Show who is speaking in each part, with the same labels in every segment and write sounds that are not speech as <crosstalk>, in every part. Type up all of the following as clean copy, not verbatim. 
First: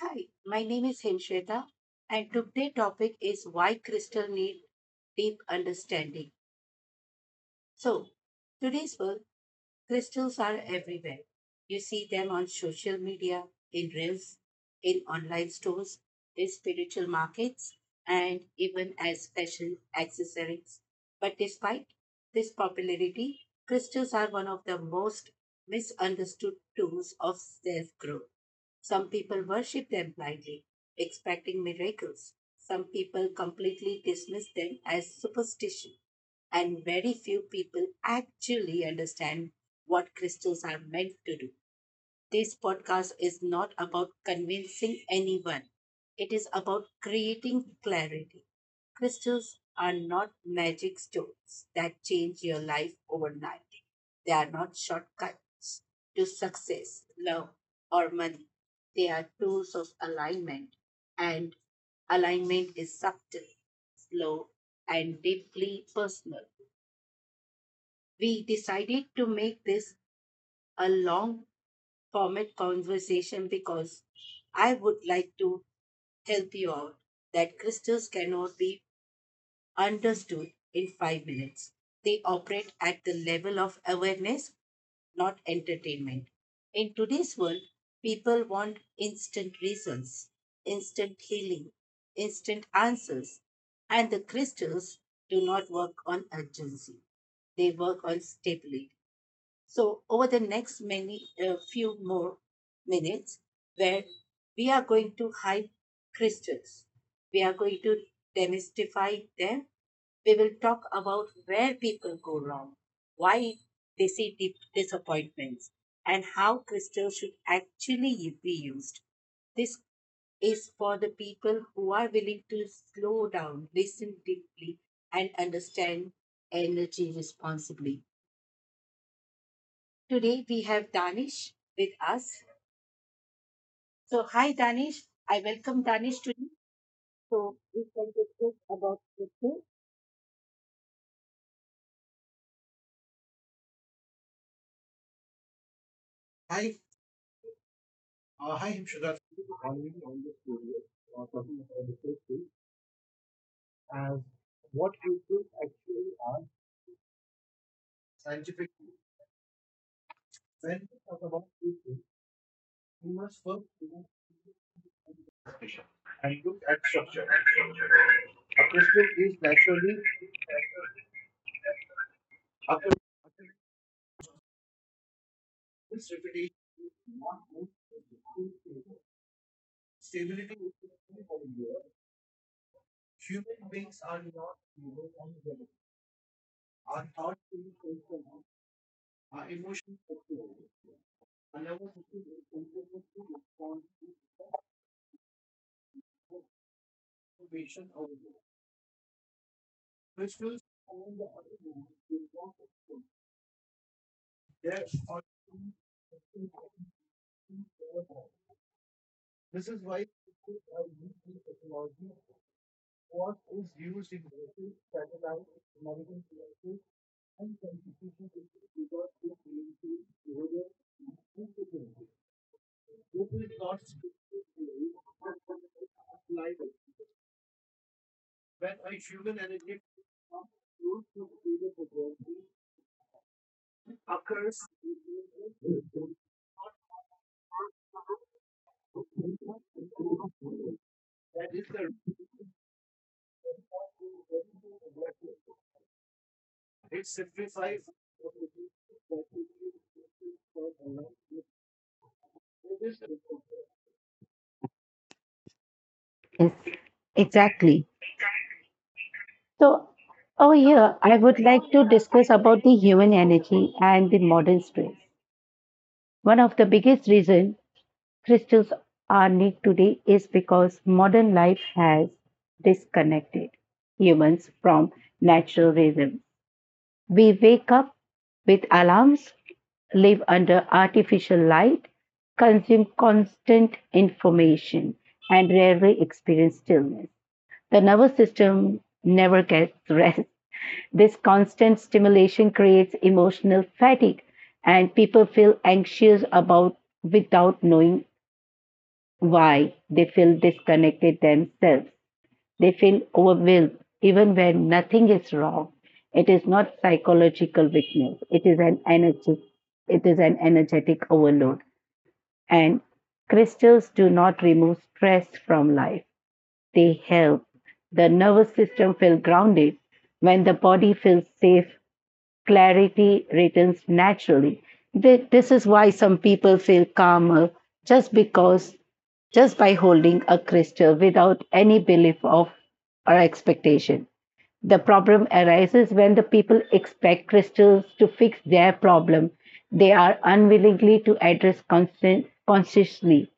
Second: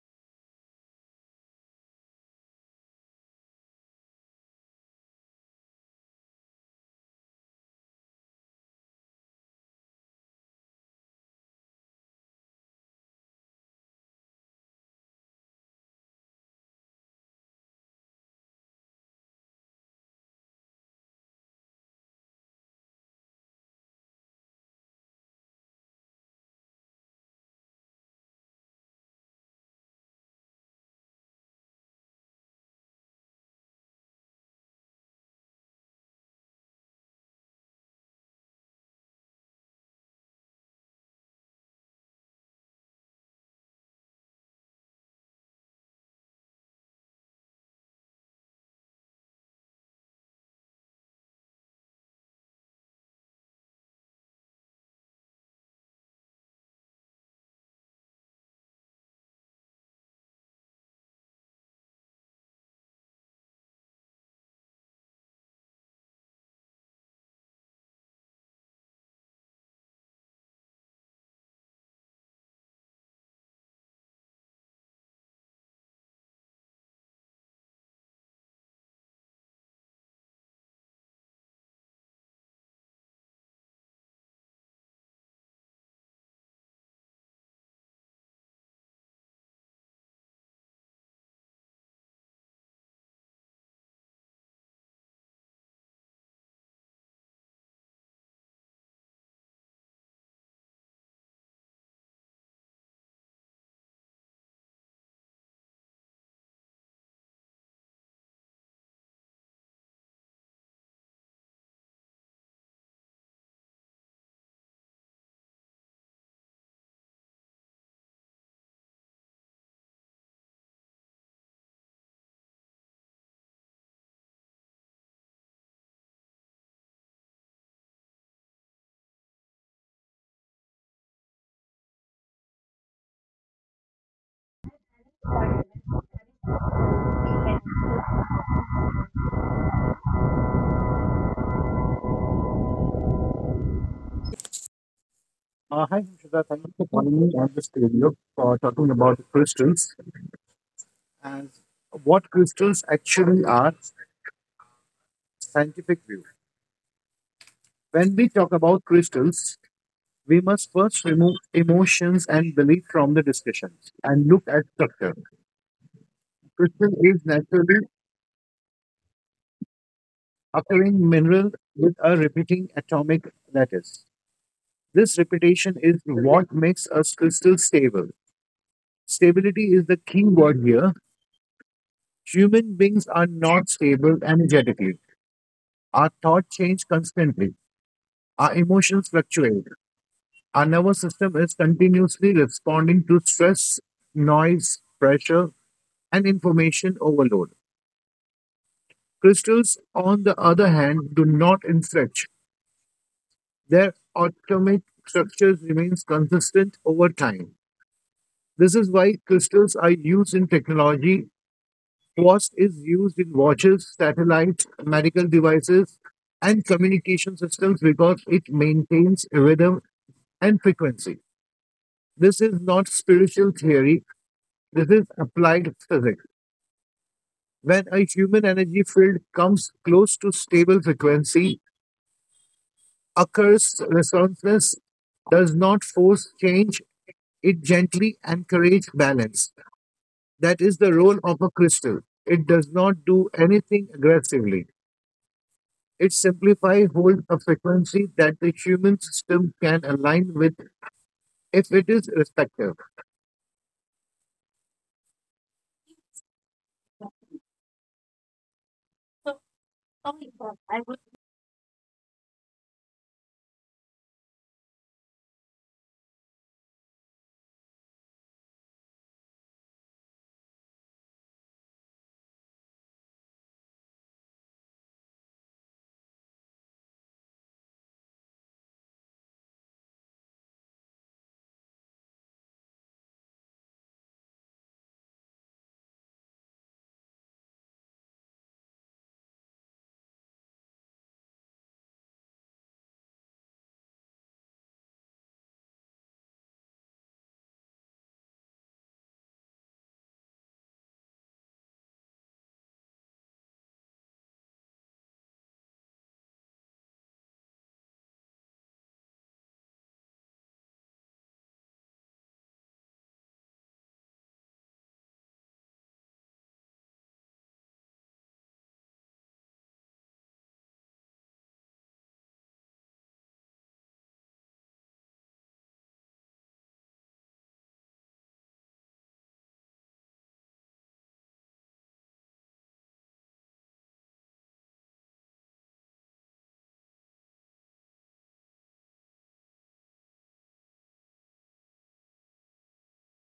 Speaker 1: Hi, my name is Hemshweta, and today's topic is why crystal need deep understanding. So, today's world, crystals are everywhere. You see them on social media, in reels, in online stores, in spiritual markets, and even as fashion accessories. But despite this popularity, crystals are one of the most misunderstood tools of self growth. Some people worship them blindly, expecting miracles. Some people completely dismiss them as superstition and very few people actually understand what crystals are meant to do. This podcast is not about convincing anyone, it is about creating clarity. Crystals are not magic stones that change your life overnight, they are not shortcuts to success, love, or money. They are tools of alignment, and alignment is subtle, slow, and deeply personal. We decided to make this a long format conversation because I would like to help you out that crystals cannot be understood in 5 minutes. They operate at the level of awareness, not entertainment. In today's world, people want instant results, instant healing, instant answers, and the crystals do not work on urgency. They work on stability. So, over the next many few more minutes, where we are going to hide crystals, we are going to demystify them. We will talk about where people go wrong, why they see deep disappointments, and how crystals should actually be used. This is for the people who are willing to slow down, listen deeply, and understand energy responsibly. Today we have Danish with us. So, hi Danish. I welcome Danish today. So, we can discuss about scripture.
Speaker 2: Hi, Shraddha. Thank you for joining me on this video for talking about crystals and what crystals actually are scientific view. When we talk about crystals, we must first remove emotions and belief from the discussion and look at structure. Crystal is naturally occurring mineral with a repeating atomic lattice. This repetition is what makes us crystal stable. Stability is the key word here. Human beings are not stable energetically. Our thoughts change constantly. Our emotions fluctuate. Our nervous system is continuously responding to stress, noise, pressure, and information overload. Crystals, on the other hand, do not inflect. Their atomic structure remains consistent over time. This is why crystals are used in technology. Quartz is used in watches, satellites, medical devices, and communication systems because it maintains rhythm and frequency. This is not spiritual theory, this is applied physics. When a human energy field comes close to stable frequency, occurs resonance does not force change, it gently encourages balance. That is the role of a crystal. It does not do anything aggressively. It simplifies hold a frequency that the human system can align with if it is respected.
Speaker 1: Yes, exactly. So, over here, I would like to discuss about the human energy and the modern stress. One of the biggest reasons crystals are needed today is because modern life has disconnected humans from natural rhythm. We wake up with alarms, live under artificial light, consume constant information, and rarely experience stillness. The nervous system never gets <laughs> rest. This constant stimulation creates emotional fatigue, and people feel anxious about without knowing why they feel connected themselves. They feel even nothing's wrong. It is psychological weakness. It is an energy. It is an energetic load. And crystals do not remove life. They help the nervous system feel it. When the body feels safe, clarity returns naturally. This is why some people feel calmer just because, just by holding a crystal without any belief of or expectation. The problem arises when the people expect crystals to fix their problem. They are unwillingly to address constant, consciously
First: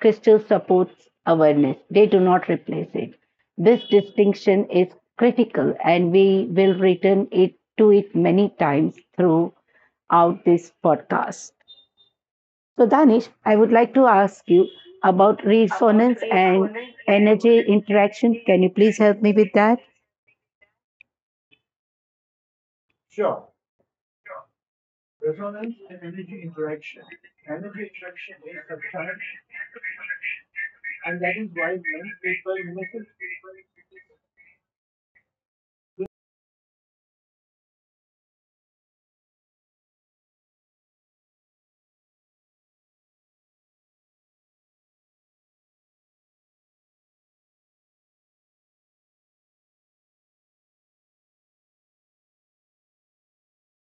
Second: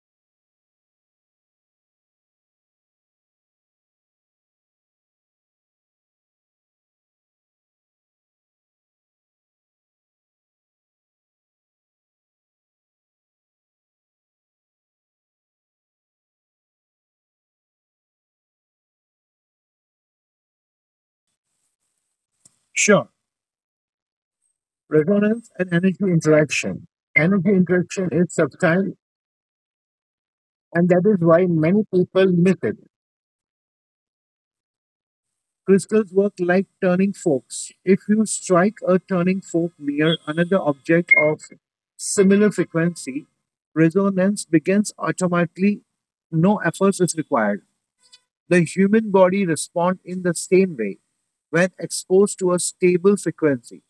Speaker 1: crystal supports awareness. They do not replace it. This distinction is critical, and we will return it to it many times throughout this podcast. So, Danish, I would like to ask you about resonance and energy interaction. Can you please help me with that?
Speaker 2: Sure. Resonance and energy interaction. Energy interaction is subtle, and that is why many people miss it. Crystals work like turning forks. If you strike a turning fork near another object of similar frequency, resonance begins automatically. No efforts is required. The human body responds in the same way when exposed to a stable frequency,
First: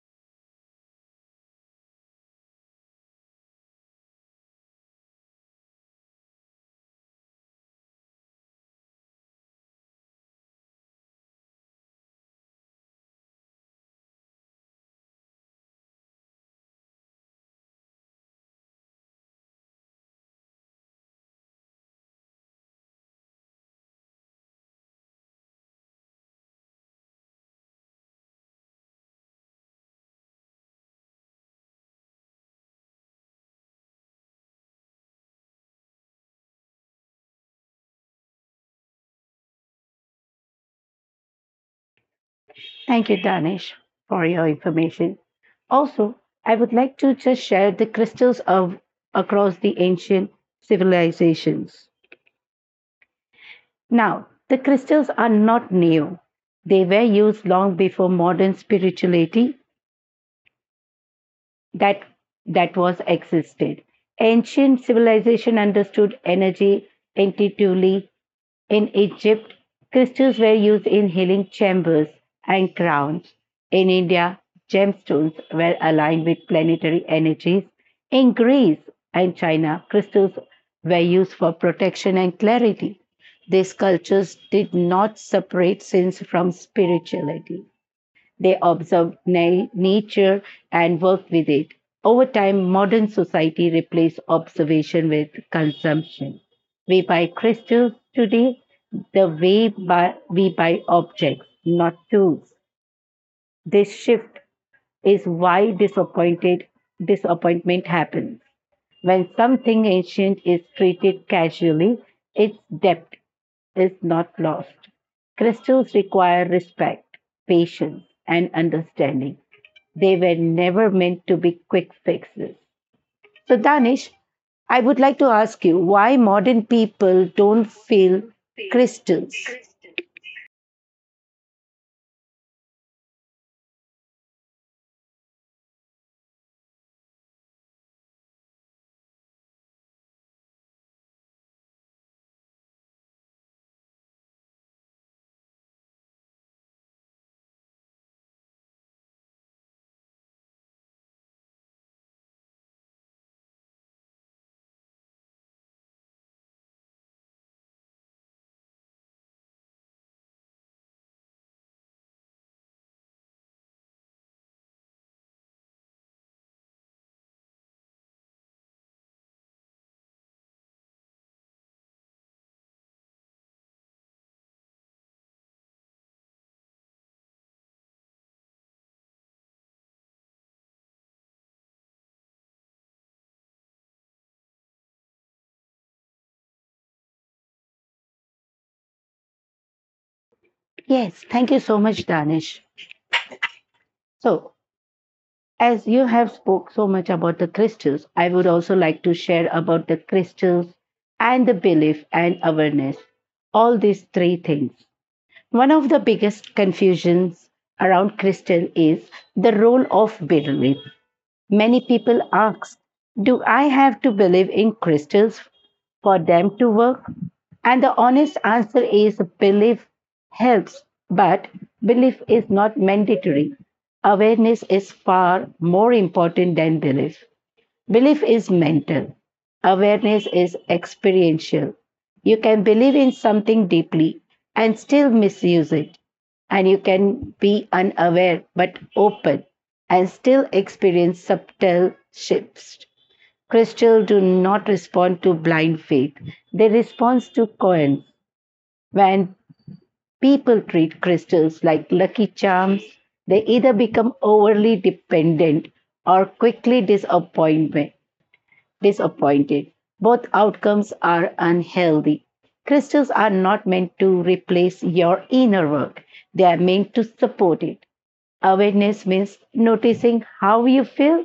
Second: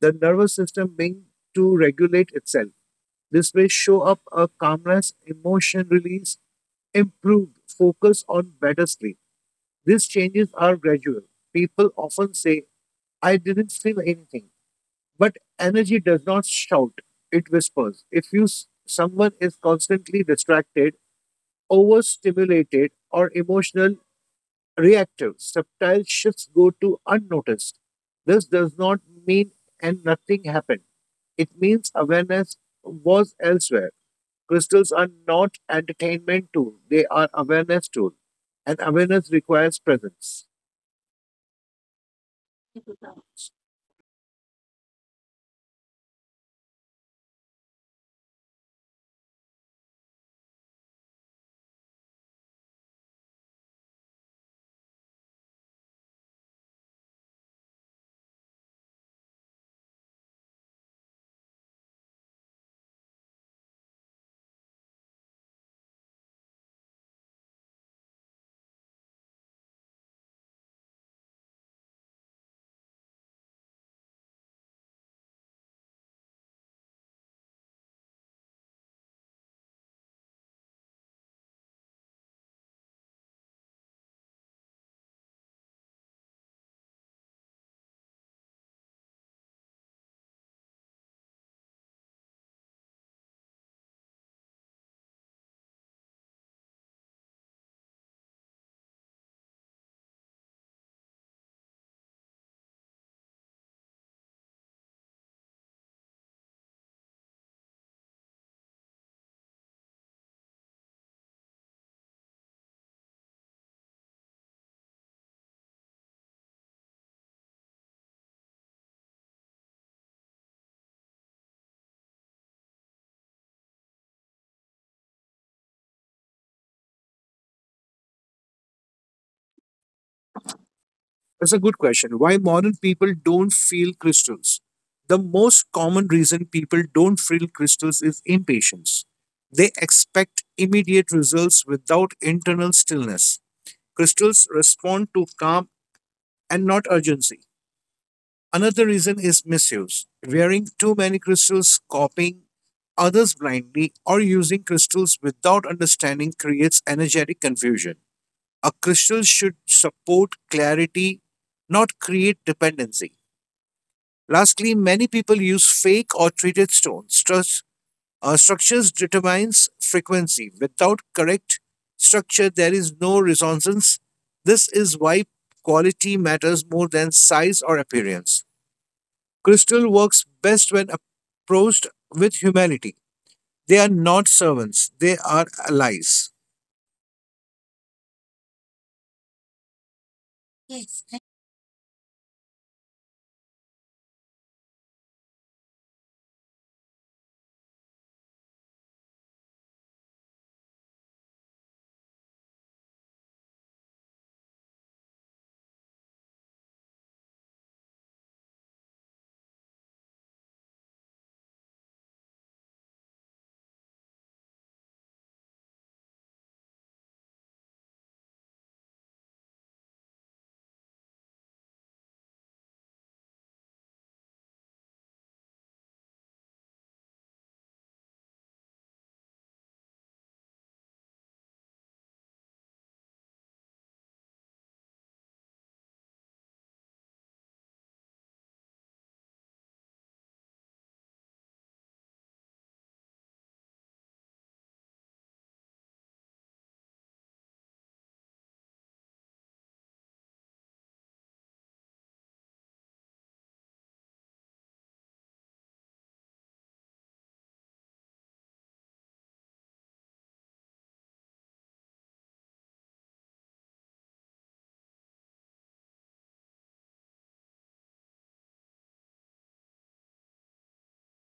Speaker 2: the nervous system being to regulate itself. This way, show up a calmness, emotion release, improved focus on better sleep. These changes are gradual. People often say, I didn't feel anything. But energy does not shout, it whispers. If someone is constantly distracted, overstimulated, or emotional reactive, subtle shifts go to unnoticed. This does not mean and nothing happened. It means awareness was elsewhere. Crystals are not entertainment tool; they are awareness tool, and awareness requires presence.
Speaker 1: Thank you, Danish, for your information. Also, I would like to just share the crystals of across the ancient civilizations. Now, the crystals are not new. They were used long before modern spirituality that that was existed. Ancient civilization understood energy intuitively. In Egypt, crystals were used in healing chambers and crowns. In India, gemstones were aligned with planetary energies. In Greece and China, crystals were used for protection and clarity. These cultures did not separate sins from spirituality. They observed nature and worked with it. Over time, modern society replaced observation with consumption. We buy crystals today the way by, we buy objects, not tools. This shift is why disappointed disappointment happens. When we daily, its depth is not. Crystals require respect, patience, and understanding. They were never meant to be quick fixes. So, Danish, I would like to ask you why modern people don't feel crystals.
Speaker 2: That's a good question. Why modern people don't feel crystals? The most common reason people don't feel crystals is impatience. They expect immediate results without internal stillness. Crystals respond to calm and not urgency. Another reason is misuse wearing too many crystals, copying others blindly, or using crystals without understanding creates energetic confusion. A crystal should support clarity, not create dependency. Lastly, many people use fake or treated stones. Structures determines frequency. Without correct structure, there is no resonance. This is why quality matters more than size or appearance. Crystal works best when approached with humanity. They are not servants, they are allies.
Speaker 1: Yes, thank you so much, Danish. So, as you have spoke so much about the crystals, I would also like to share about the crystals and the belief and awareness. All these three things. One of the biggest confusions around crystal is the role of belief. Many people ask, do I have to believe in crystals for them to work? And the honest answer is belief helps, but belief is not mandatory. Awareness is far more important than belief. Belief is mental, awareness is experiential. You can believe in something deeply and still misuse it, and you can be unaware but open and still experience subtle shifts. Crystals do not respond to blind faith, they respond to coin. When people treat crystals like lucky charms, they either become overly dependent or quickly disappointed. Both outcomes are unhealthy. Crystals are not meant to replace your inner work, they are meant to support it. Awareness means noticing how you feel,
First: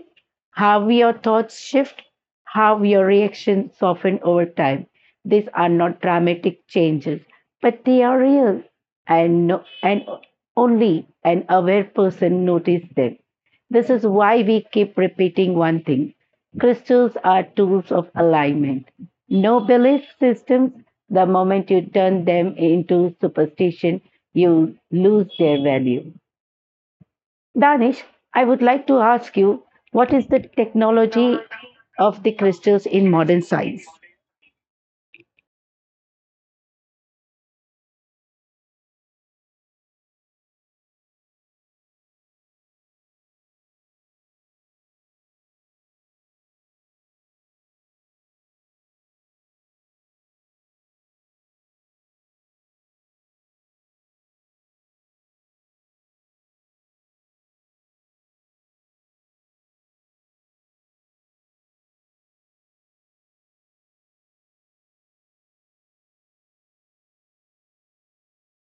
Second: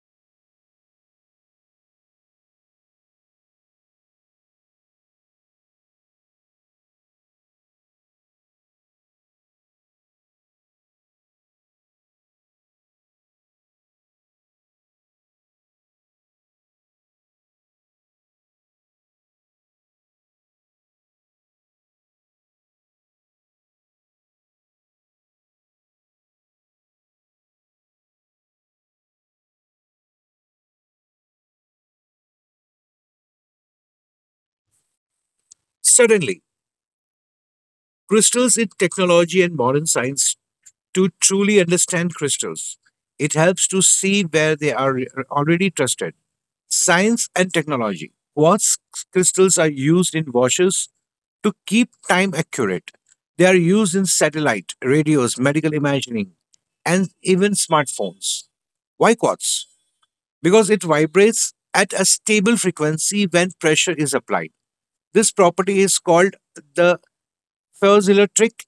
Speaker 1: how your thoughts shift, how your reactions soften over time. These are not dramatic changes, but they are real, and, no, and only an aware person notices them. This is why we keep repeating one thing crystals are tools of alignment. No belief systems, the moment you turn them into superstition, you lose their value. Danish, I would like to ask you what is the technology of the crystals in modern science?
Speaker 2: Suddenly, crystals in technology and modern science to truly understand crystals. It helps to see where they are already trusted. Science and technology. Quartz crystals are used in washes to keep time accurate. They are used in satellite, radios, medical imaging, and even smartphones. Why quartz? Because it vibrates at a stable frequency when pressure is applied. This property is called the piezoelectric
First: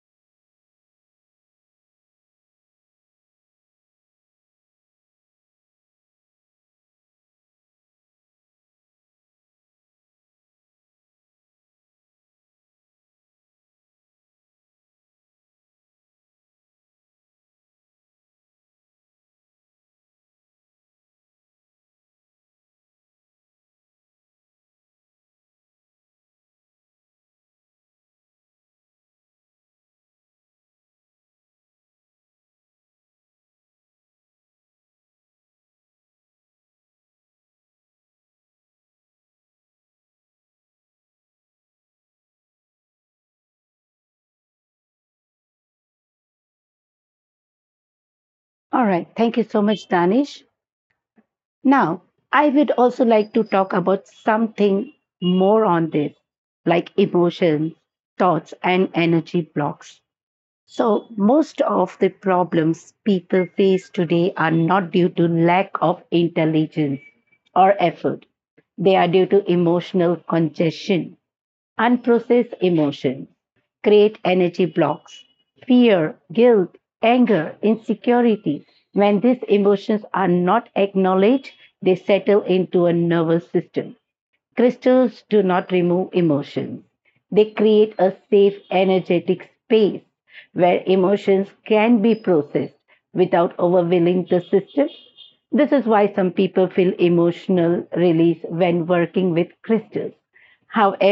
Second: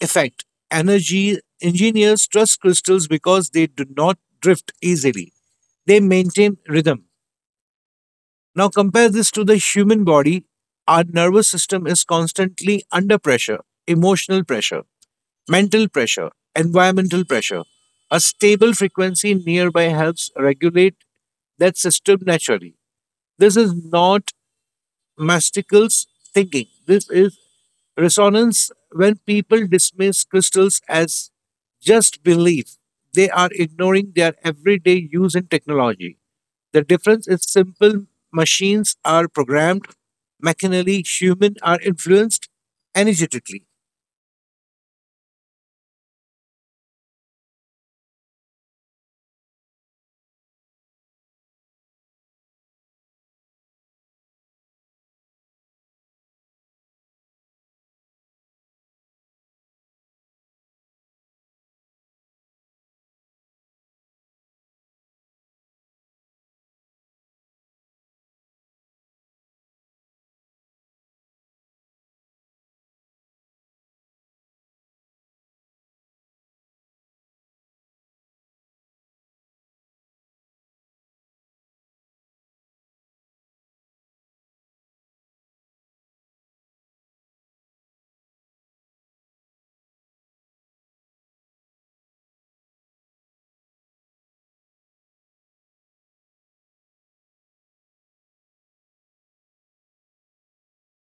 Speaker 2: effect. Energy engineers trust crystals because they do not drift easily. They maintain rhythm. Now compare this to the human body. Our nervous system is constantly under pressure, emotional pressure, mental pressure, environmental pressure. A stable frequency nearby helps regulate that system naturally. This is not Mastical's thinking. This is resonance when people dismiss crystals as just belief. They are ignoring their everyday use in technology. The difference is simple machines are programmed mechanically, humans are influenced energetically.
Speaker 1: All right, thank you so much, Danish. Now, I would also like to talk about something more on this, like emotions, thoughts, and energy blocks. So, most of the problems people face today are not due to lack of intelligence or effort. They are due to emotional congestion, unprocessed emotions, create energy blocks, fear, guilt, anger, insecurity. When these emotions are not acknowledged, they settle into a nervous system. Crystals do not remove emotions. They create a safe energy space where emotions willing the system. This is why some people feel emotional release when one withdraws.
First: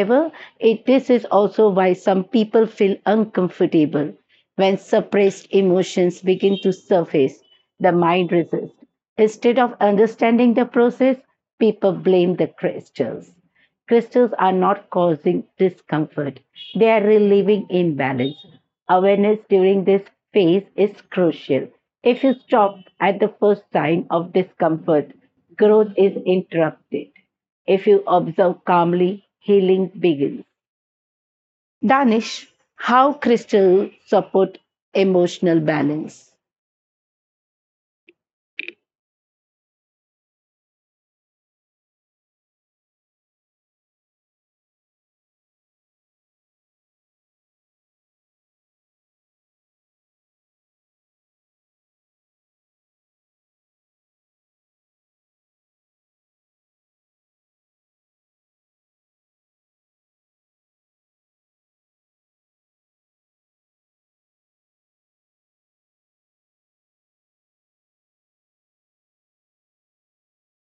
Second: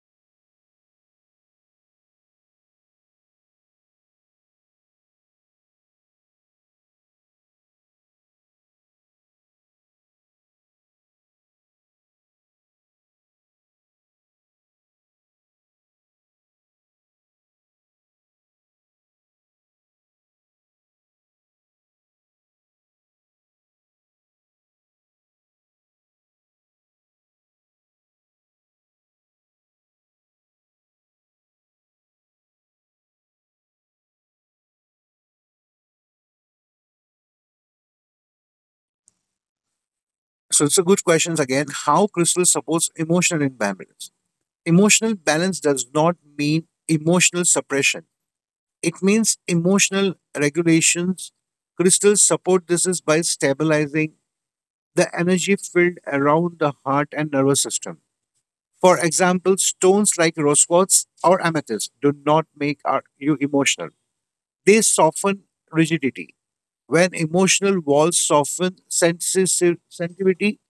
Speaker 1: However, it, this is also why some people feel uncomfortable when suppressed emotions begin to surface. The mind resists. Instead of understanding the process, people blame the crystals. Crystals are not causing discomfort, they are relieving imbalance. Awareness during this phase is crucial. If you stop at the first sign of discomfort, growth is interrupted. If you observe calmly, healing begins. Danish, how crystals support emotional balance?
Speaker 2: So it's a good question again. How crystals supports emotional imbalance? Emotional balance does not mean emotional suppression. It means emotional regulations. Crystals support this is by stabilizing the energy field around the heart and nervous system. For example, stones like rose quartz or amethyst do not make our, you emotional. They soften rigidity. When emotional walls soften, sensitivity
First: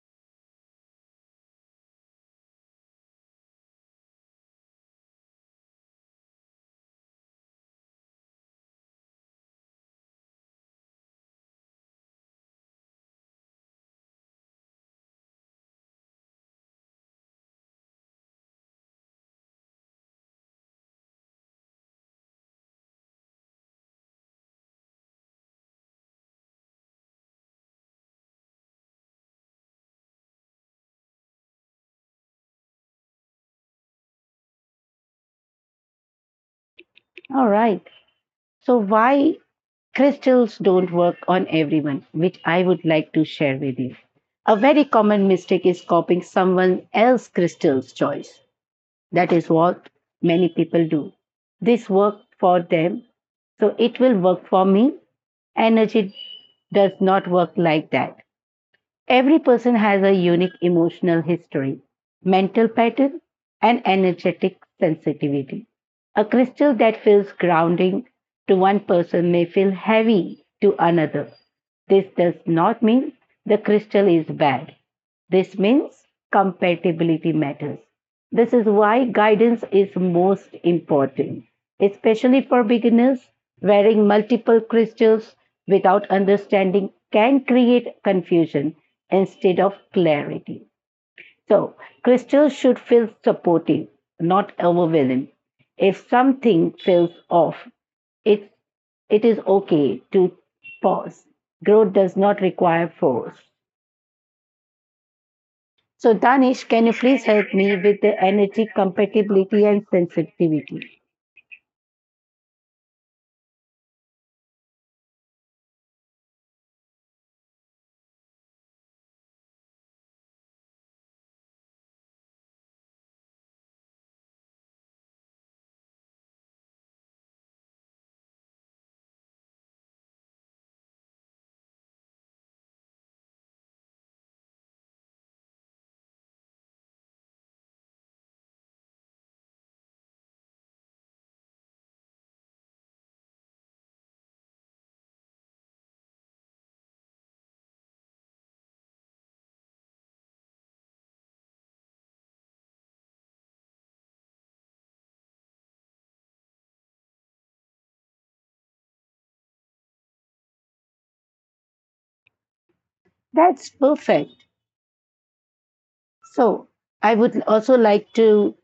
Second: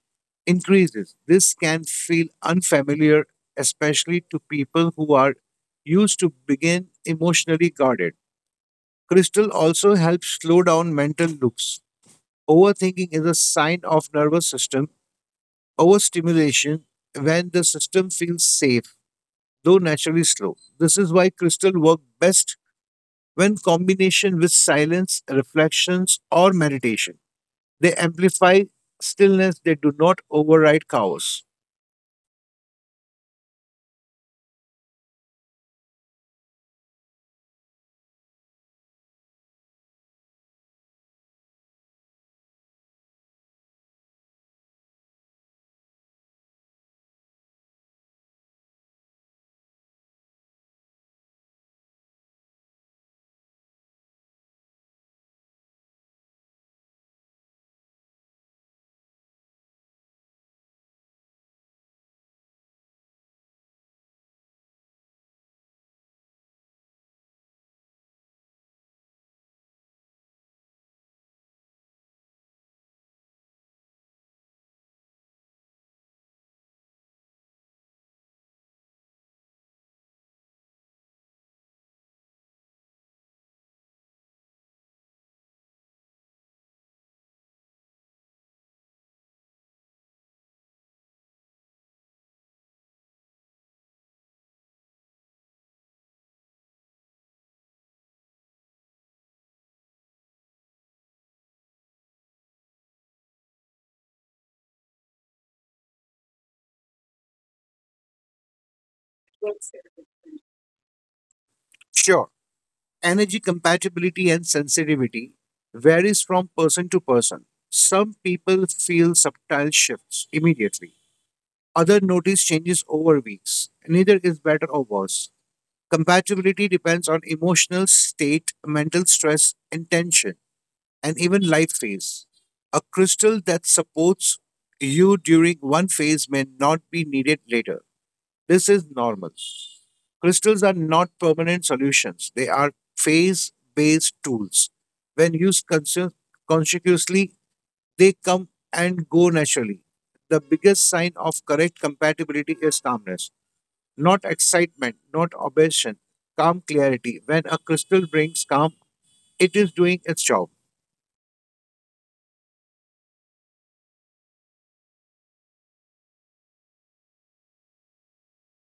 Speaker 2: increases. This can feel unfamiliar, especially to people who are used to being emotionally guarded. Crystal also helps slow down mental loops. Overthinking is a sign of nervous system overstimulation when the system feels safe, though naturally slow. This is why crystal work best when combination with silence, reflections, or meditation. They amplify stillness, they do not override chaos.
Speaker 1: All right. So, why crystals don't work on everyone, which I would like to share with you. A very common mistake is copying someone else's crystal's choice. That is what many people do. This worked for them, so it will work for me. Energy does not work like that. Every person has a unique emotional history, mental pattern, and energetic sensitivity. A curse that feels cling to one person may feel heavy to another. This does not mean the crystal is bad. This means compatibility matters. This is why guidance is most important, especially for beginners. Wearing multiple crystals without understanding can create confusion instead of clarity. So, crystals should feel supportive, not overwhelming. If something feels off, it, it is okay to pause. Growth does not require force. So, Danish, can you please help me with the energy compatibility and sensitivity?
Speaker 2: Sure, energy compatibility and sensitivity varies from person to person. Some people feel subtle shifts immediately. Others notice changes over weeks. Neither is better or worse. Compatibility depends on emotional state, mental stress, intention, and even life phase. A crystal that supports you during one phase may not be needed later. This is normal. Crystals are not permanent solutions, they are phase based tools. When used consciously, they come and go naturally. The biggest sign of correct compatibility is calmness not excitement, not obsession, calm clarity. When a crystal brings calm, it is doing its job.
Speaker 1: That's perfect. So, I would also like to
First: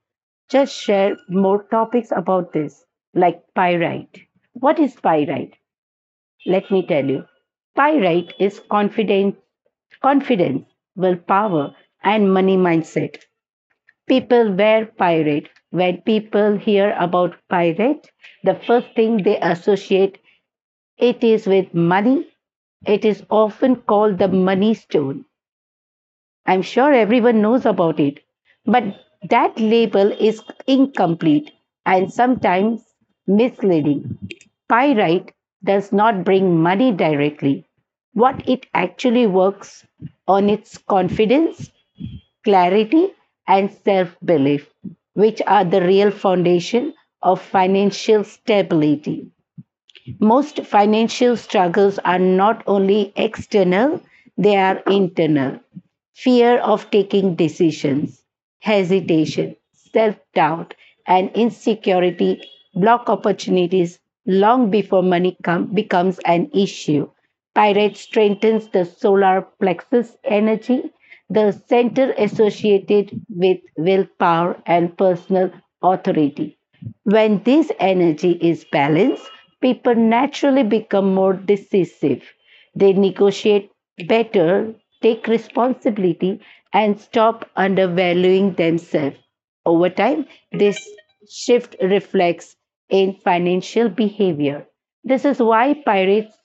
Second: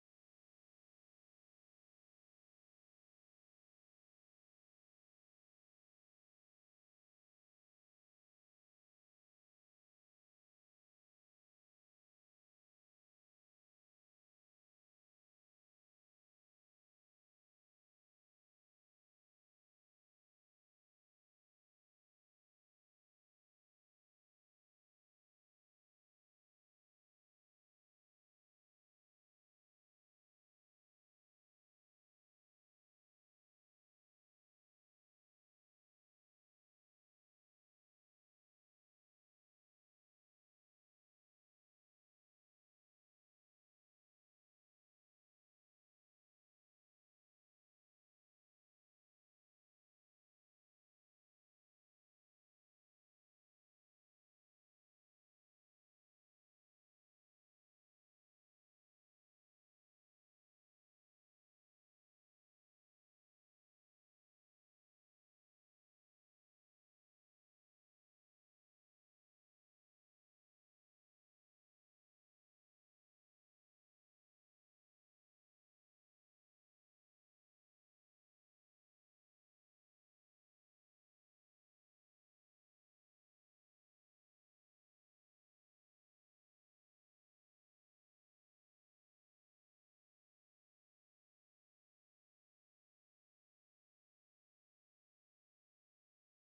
Speaker 1: just share more topics about this, like pyrite. What is pyrite? Let me tell you. Pyrite is confidence, willpower, and money mindset. People wear pyrite. When people hear about pyrite, the first thing they associate it is with money. It is often called the money stone. I'm sure everyone knows about it. But that label is incomplete and sometimes misleading. Pyrite does not bring money directly. What it actually works on is confidence, clarity, and self belief, which are the real foundation of financial stability. Most financial struggles are not only external, they are internal. Fear of taking decisions, hesitation, self doubt, and insecurity block opportunities long before money becomes an issue. Pyrite strengthens the solar plexus energy, the center associated with willpower and personal authority. When this energy is balanced, people naturally become more decisive. They negotiate better, take responsibility, and stop undervaluing themselves. Over time, this shift reflects in financial behavior. This is why pirates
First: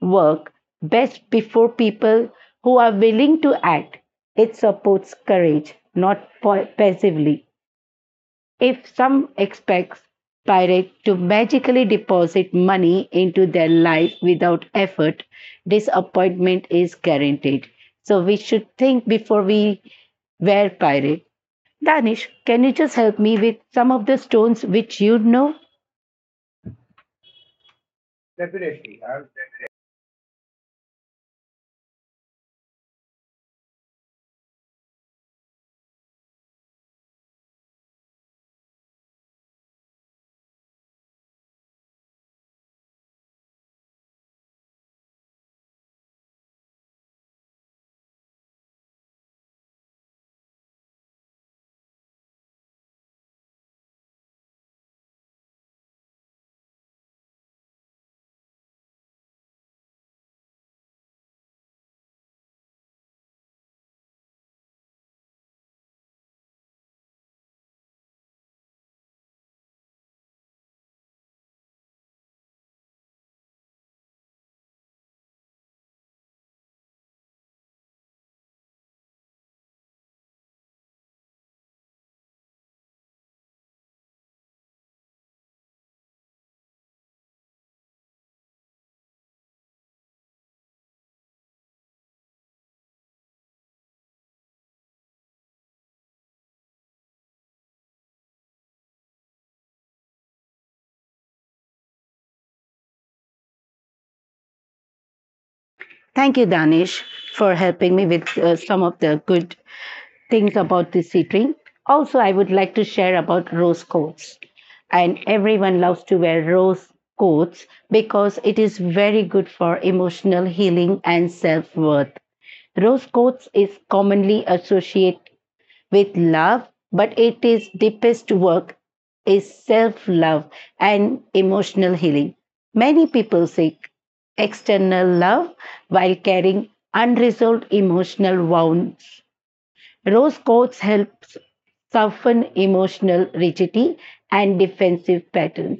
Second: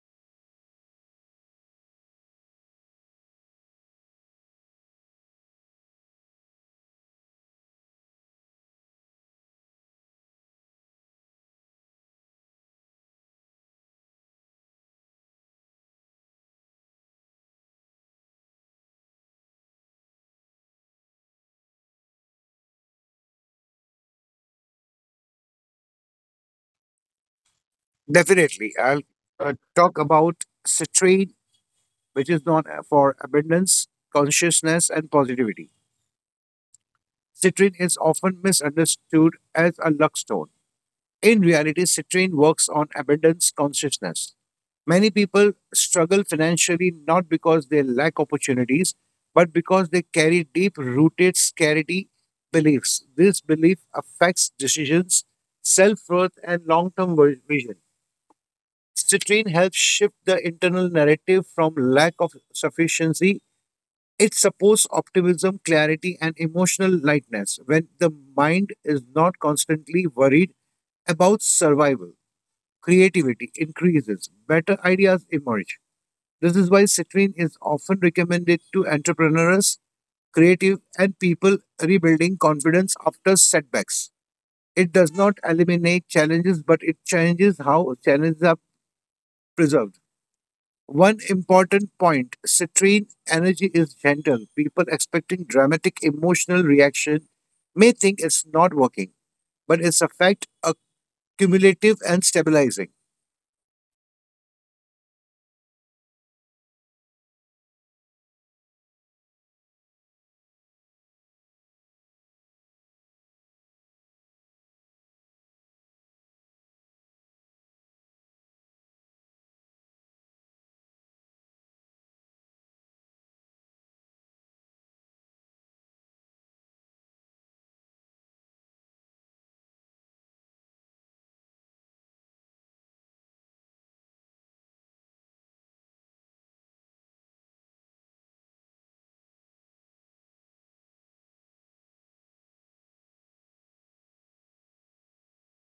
Speaker 1: work best before people who are willing to act. It supports courage, not passively. If some expects pirates to magically deposit money into their life without effort, disappointment is guaranteed. So we should think before we were pirate. Danish, can you just help me with some of the stones which you know?
Speaker 2: Definitely. I'll talk about citrine, which is known for abundance, consciousness, and positivity. Citrine is often misunderstood as a luck stone. In reality, citrine works on abundance consciousness. Many people struggle financially not because they lack opportunities, but because they carry deep rooted scarcity beliefs. This belief affects decisions, self worth, and long term vision. Citrine helps shift the internal narrative from lack of sufficiency. It supports optimism, clarity, and emotional lightness when the mind is not constantly worried about survival creativity increases, better ideas emerge. This is why citrine is often recommended to entrepreneurs, creative, and people rebuilding confidence after setbacks. It does not eliminate challenges, but it changes how challenges are preserved. One important point citrine energy is gentle. People expecting dramatic emotional reaction may think it's not working, but its effect are cumulative and stabilizing.
Speaker 1: Thank you, Danish, for helping me with some of the good things about this sitting. Also, I would like to share about rose coats. And everyone loves to wear rose coats because it is very good for emotional healing and self worth. Rose coats is commonly associated with love, but it is deepest work is self love and emotional healing. Many people seek external love while carrying unresolved emotional wounds. Rose quartz helps soften emotional rigidity and defensive patterns.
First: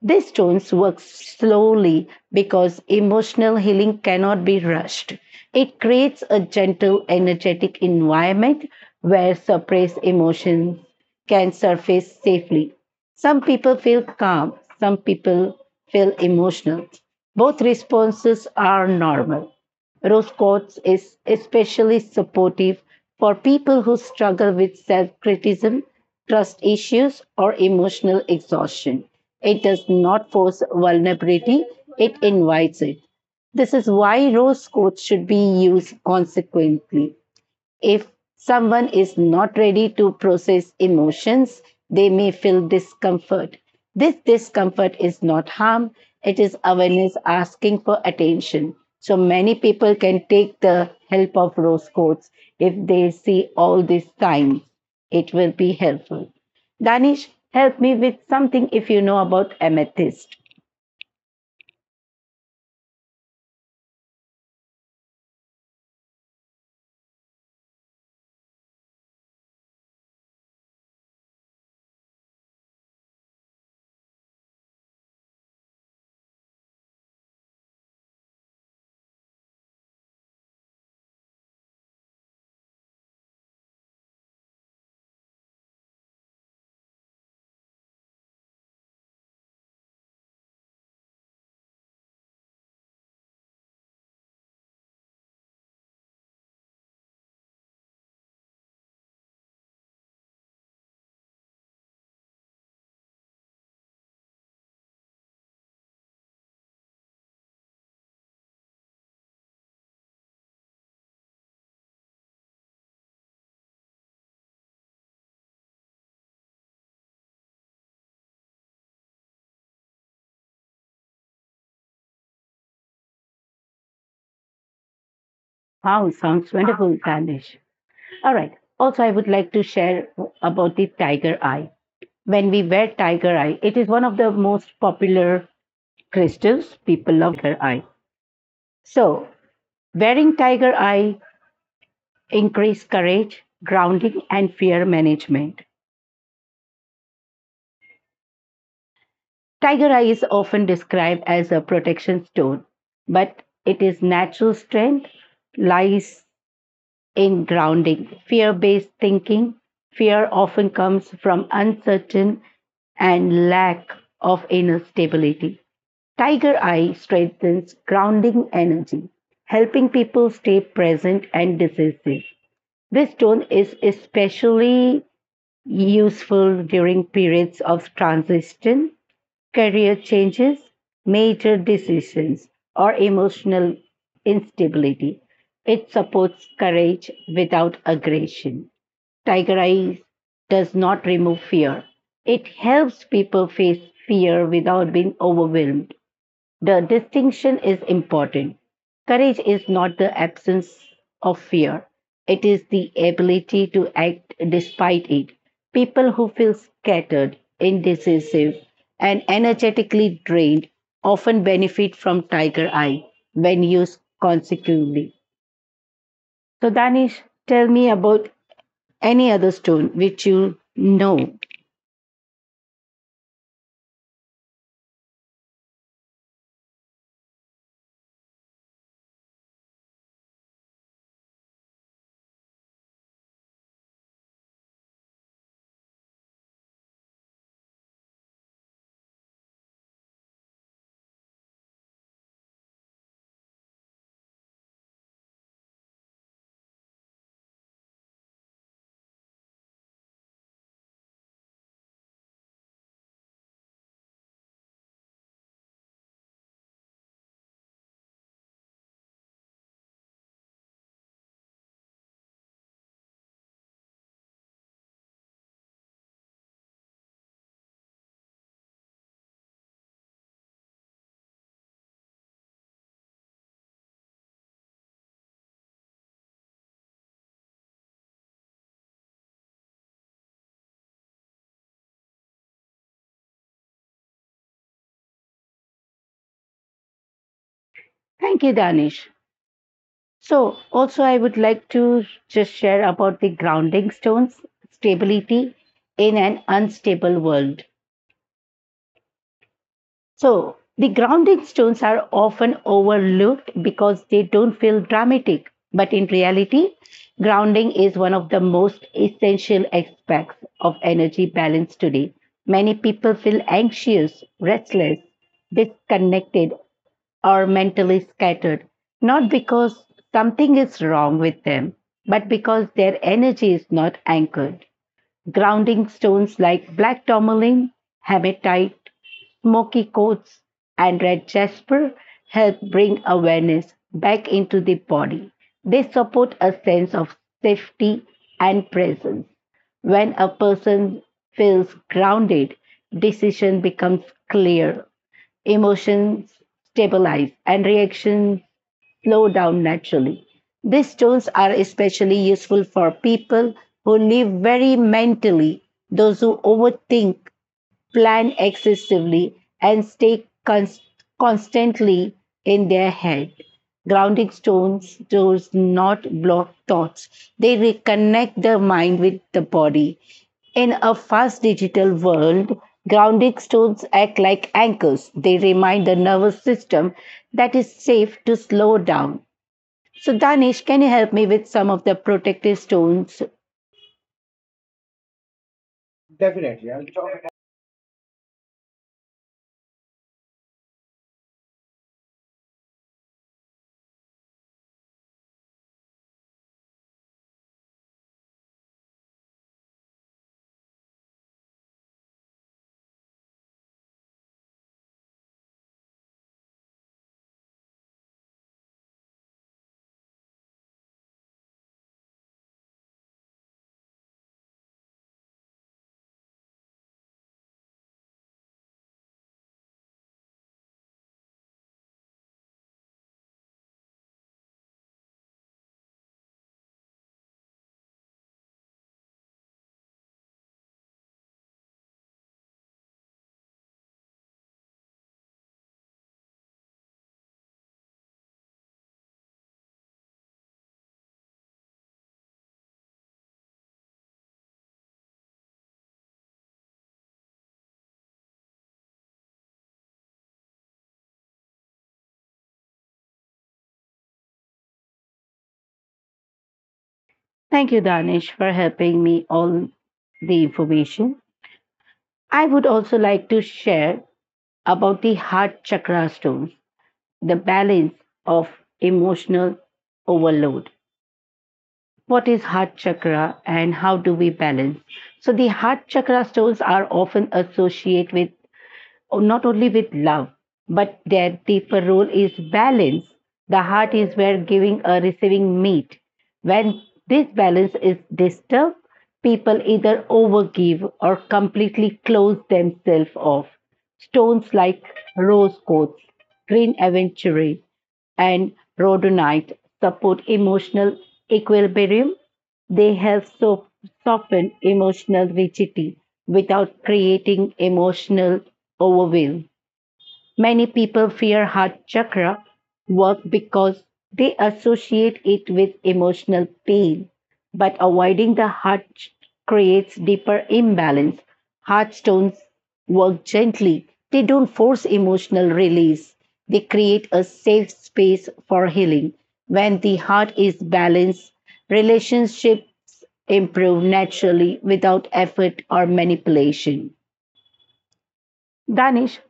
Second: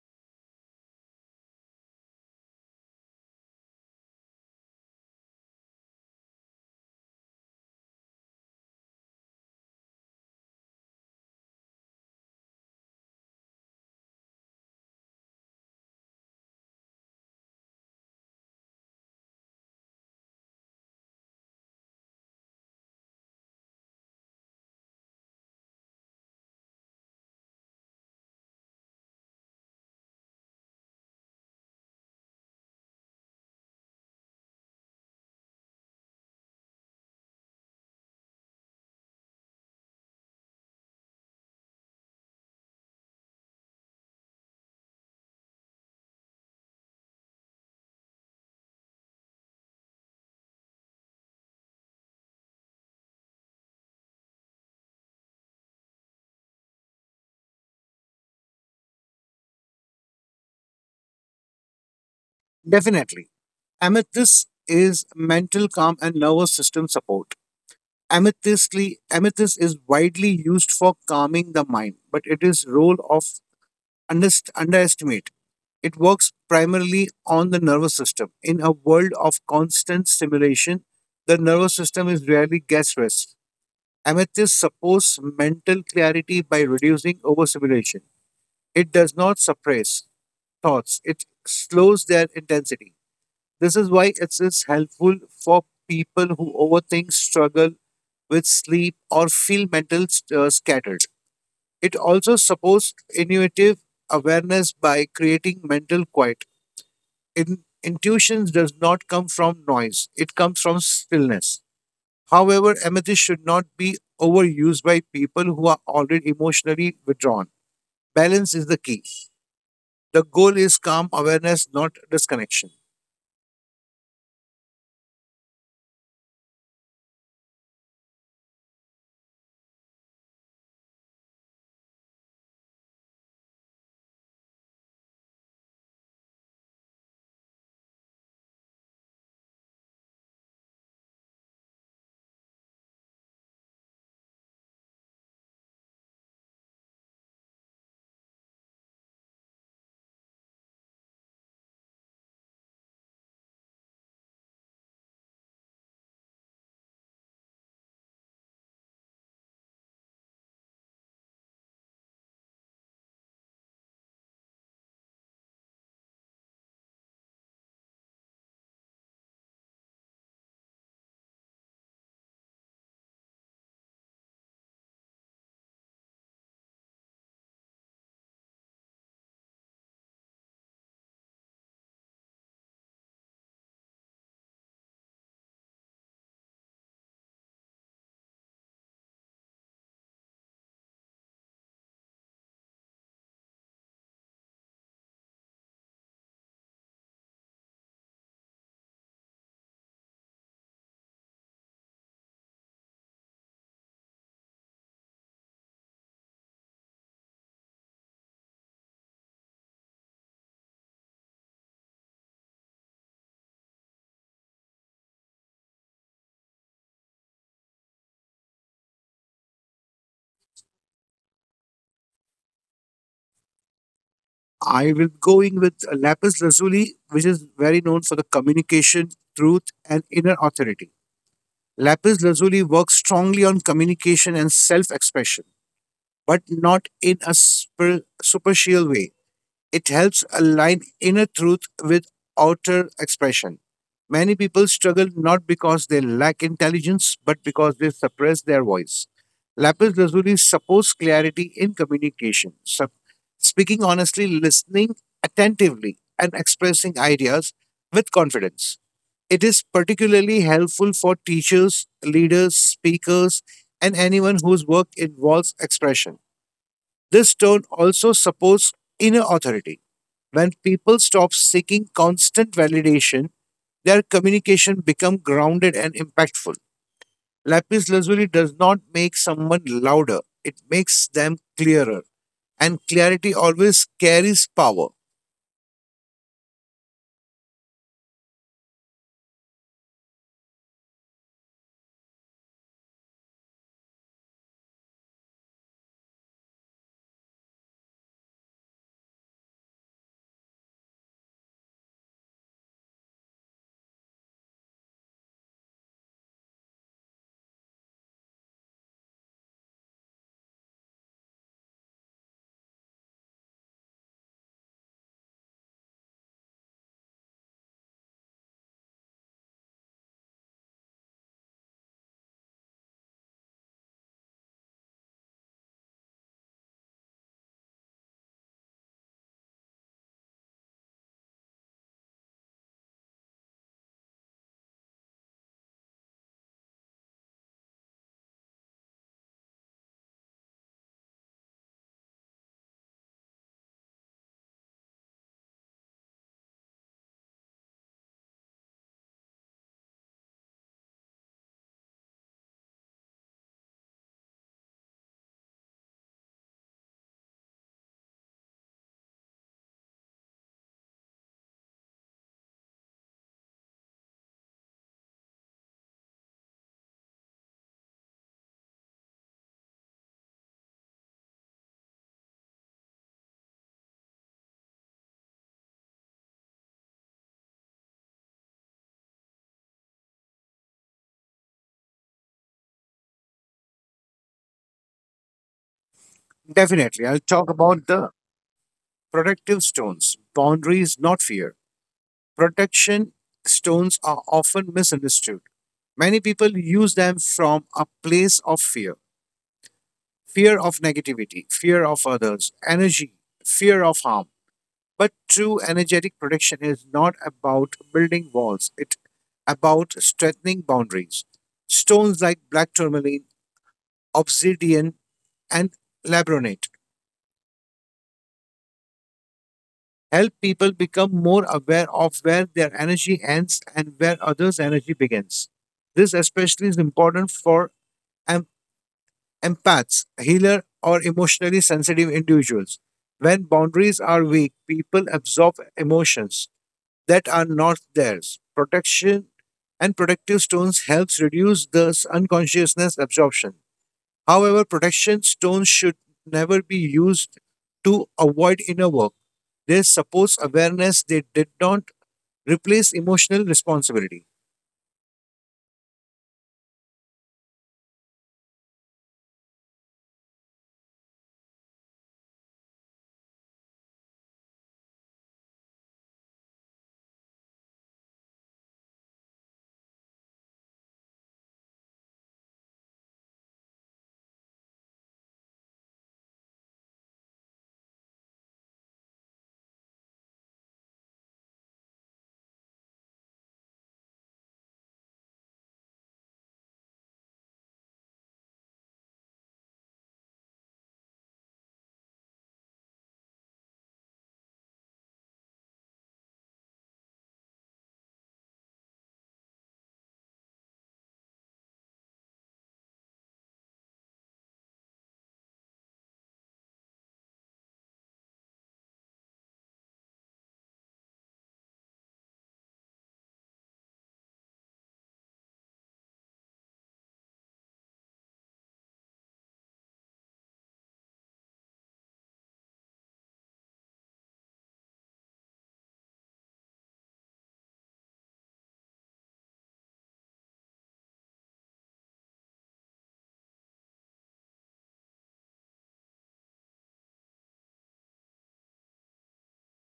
Speaker 1: These stones work slowly because emotional healing cannot be rushed. It creates a gentle, energetic environment where suppressed emotions can surface safely. Some people feel calm, some people feel emotional. Both responses are normal. Rose Quartz is especially supportive for people who struggle with self criticism, trust issues, or emotional exhaustion. It does not force vulnerability, it invites it. This is why rose quartz should be used consequently. If someone is not ready to process emotions, they may feel discomfort. This discomfort is not harm, it is awareness asking for attention. So many people can take the help of rose quartz if they see all these signs. It will be helpful. Danish, help me with something if you know about amethyst.
Speaker 2: Definitely. Amethyst is mental calm and nervous system support. Amethystly, amethyst is widely used for calming the mind, but it is role of underestimate. It works primarily on the nervous system. In a world of constant stimulation, the nervous system is rarely gets rest. Amethyst supports mental clarity by reducing overstimulation. It does not suppress thoughts. It slows their intensity. This is why it is helpful for people who overthink, struggle with sleep, or feel mental scattered. It also supports intuitive awareness by creating mental quiet. In, intuitions does not come from noise; it comes from stillness. However, empathy should not be overused by people who are already emotionally withdrawn. Balance is the key. The goal is calm awareness, not disconnection.
Speaker 1: Wow, sounds wonderful, Danish. All right. Also, I would like to share about the tiger eye. When we wear tiger eye, it is one of the most popular crystals. People love tiger eye. So, wearing tiger eye increases courage, grounding, and fear management. Tiger eye is often described as a protection stone, but it is natural strength lies in grounding. Fear-based thinking, fear often comes from uncertain and lack of inner stability. Tiger eye strengthens grounding energy, helping people stay present and decisive. This stone is especially useful during periods of transition, career changes, major decisions, or emotional instability. It supports courage without aggression. Tiger eye does not remove fear. It helps people face fear without being overwhelmed. The distinction is important. Courage is not the absence of fear, it is the ability to act despite it. People who feel scattered, indecisive, and energetically drained often benefit from tiger eye when used consecutively. So, Danish, tell me about any other stone which you know.
Speaker 2: I will be going with lapis lazuli, which is very known for the communication, truth, and inner authority. Lapis lazuli works strongly on communication and self expression, but not in a superficial way. It helps align inner truth with outer expression. Many people struggle not because they lack intelligence, but because they suppress their voice. Lapis lazuli supports clarity in communication. So speaking honestly, listening attentively, and expressing ideas with confidence. It is particularly helpful for teachers, leaders, speakers, and anyone whose work involves expression. This tone also supports inner authority. When people stop seeking constant validation, their communication becomes grounded and impactful. Lapis lazuli does not make someone louder, it makes them clearer. And clarity always carries power.
Speaker 1: Thank you, Danish. So, also, I would like to just share about the grounding stones, stability in an unstable world. So, the grounding stones are often overlooked because they don't feel dramatic. But in reality, grounding is one of the most essential aspects of energy balance today. Many people feel anxious, restless, disconnected, or mentally scattered, not because something is wrong with them, but because their energy is not anchored. Grounding stones like black tourmaline, hematite, smoky quartz, and red jasper help bring awareness back into the body. They support a sense of safety and presence. When a person feels grounded, decision becomes clear, emotions stabilize, and reaction slow down naturally. These tools are especially useful for people who live very mentally, those who overthink, plan excessively, and stay constantly in their head. Grounding stones does not block thoughts. They reconnect the mind with the body. In a fast digital world, grounding stones act like anchors. They remind the nervous system that it's safe to slow down. So, Danish, can you help me with some of the protective stones?
Speaker 2: Definitely. I'll talk about the protective stones, boundaries, not fear. Protection stones are often misunderstood. Many people use them from a place of fear of negativity, fear of others, energy, fear of harm. But true energetic protection is not about building walls, it's about strengthening boundaries. Stones like black tourmaline, obsidian, and labronate help people become more aware of where their energy ends and where others' energy begins. This especially is important for empaths, healer, or emotionally sensitive individuals. When boundaries are weak, people absorb emotions that are not theirs. Protection and protective stones helps reduce this unconsciousness absorption. However, protection stones should never be used to avoid inner work. They support awareness. They did not replace emotional responsibility.
Speaker 1: Thank you, Danish, for helping me all the information. I would also like to share about the heart chakra stones, the balance of emotional overload. What is heart chakra and how do we balance? So, the heart chakra stones are often associated with not only with love, but their deeper role is balance. The heart is where giving or receiving meet. When this balance is disturbed, people either overgive or completely close themselves off. Stones like rose quartz, green aventurine, and rhodonite support emotional equilibrium. They help soften emotional rigidity without creating emotional overwhelm. Many people fear heart chakra work because they associate it with emotional pain, but avoiding the heart creates deeper imbalance. Heart stones work gently, they don't force emotional release, they create a safe space for healing. When the heart is balanced, relationships improve naturally without effort or manipulation. Danish,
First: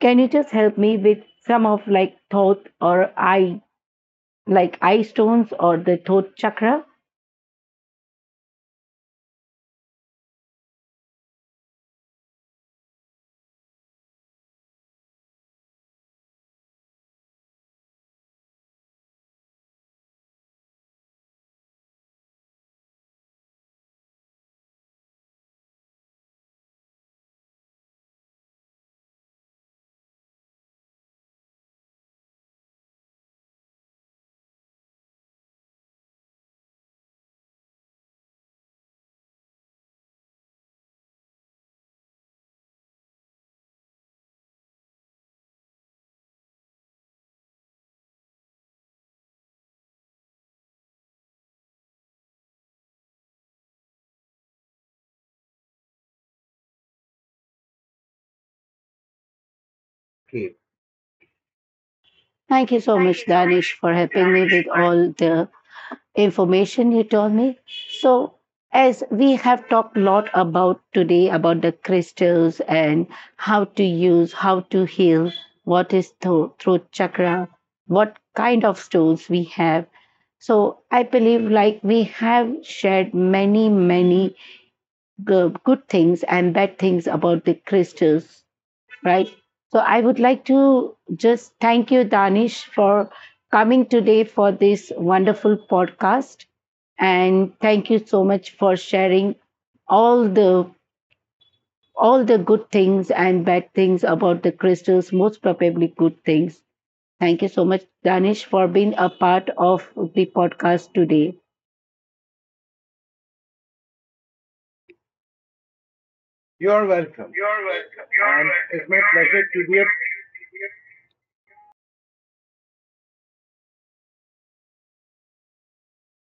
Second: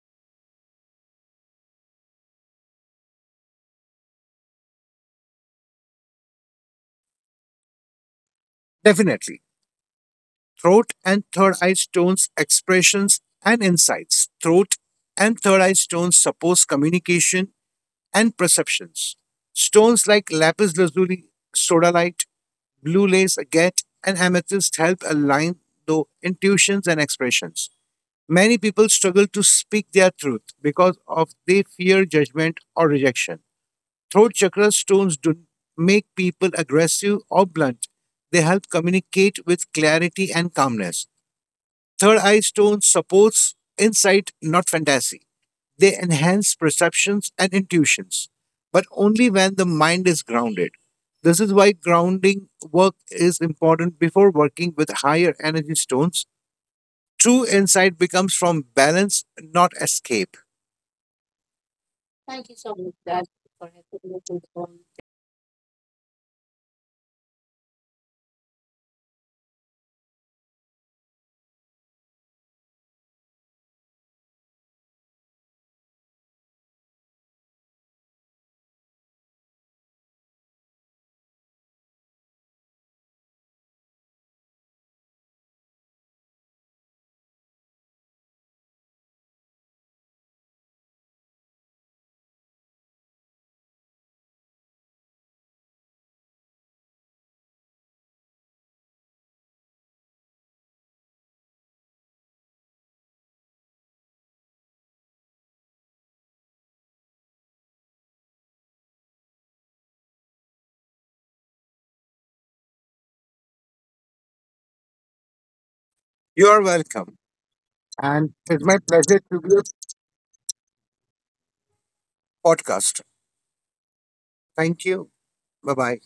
Speaker 1: can you just help me with some of like thought or eye, like eye stones or the thought chakra?
Speaker 2: Definitely. Throat and Third Eye Stone's expressions and insights. Throat and Third Eye stones supports communication and perceptions. Stones like lapis lazuli, sodalite, blue lace, agate, and amethyst help align the intuitions and expressions. Many people struggle to speak their truth because of they fear judgment or rejection. Throat chakra stones do make people aggressive or blunt. They help communicate with clarity and calmness. Third Eye Stone supports insight, not fantasy. They enhance perceptions and intuitions, but only when the mind is grounded. This is why grounding work is important before working with higher energy stones. True insight becomes from balance, not escape.
Speaker 1: Thank you so much, Danish, for helping me with all the information you told me. So, as we have talked a lot about today about the crystals and how to use, how to heal, what is throat chakra, what kind of stones we have. So, I believe like we have shared many, many good, good things and bad things about the crystals, right? So I would like to just thank you, Danish, for coming today for this wonderful podcast. And thank you so much for sharing all the all the good things and bad things about the crystals, most probably good things. Thank you so much, Danish, for being a part of the podcast today.
Speaker 2: You are welcome. And it's my pleasure to be a podcast. Thank you. Bye bye.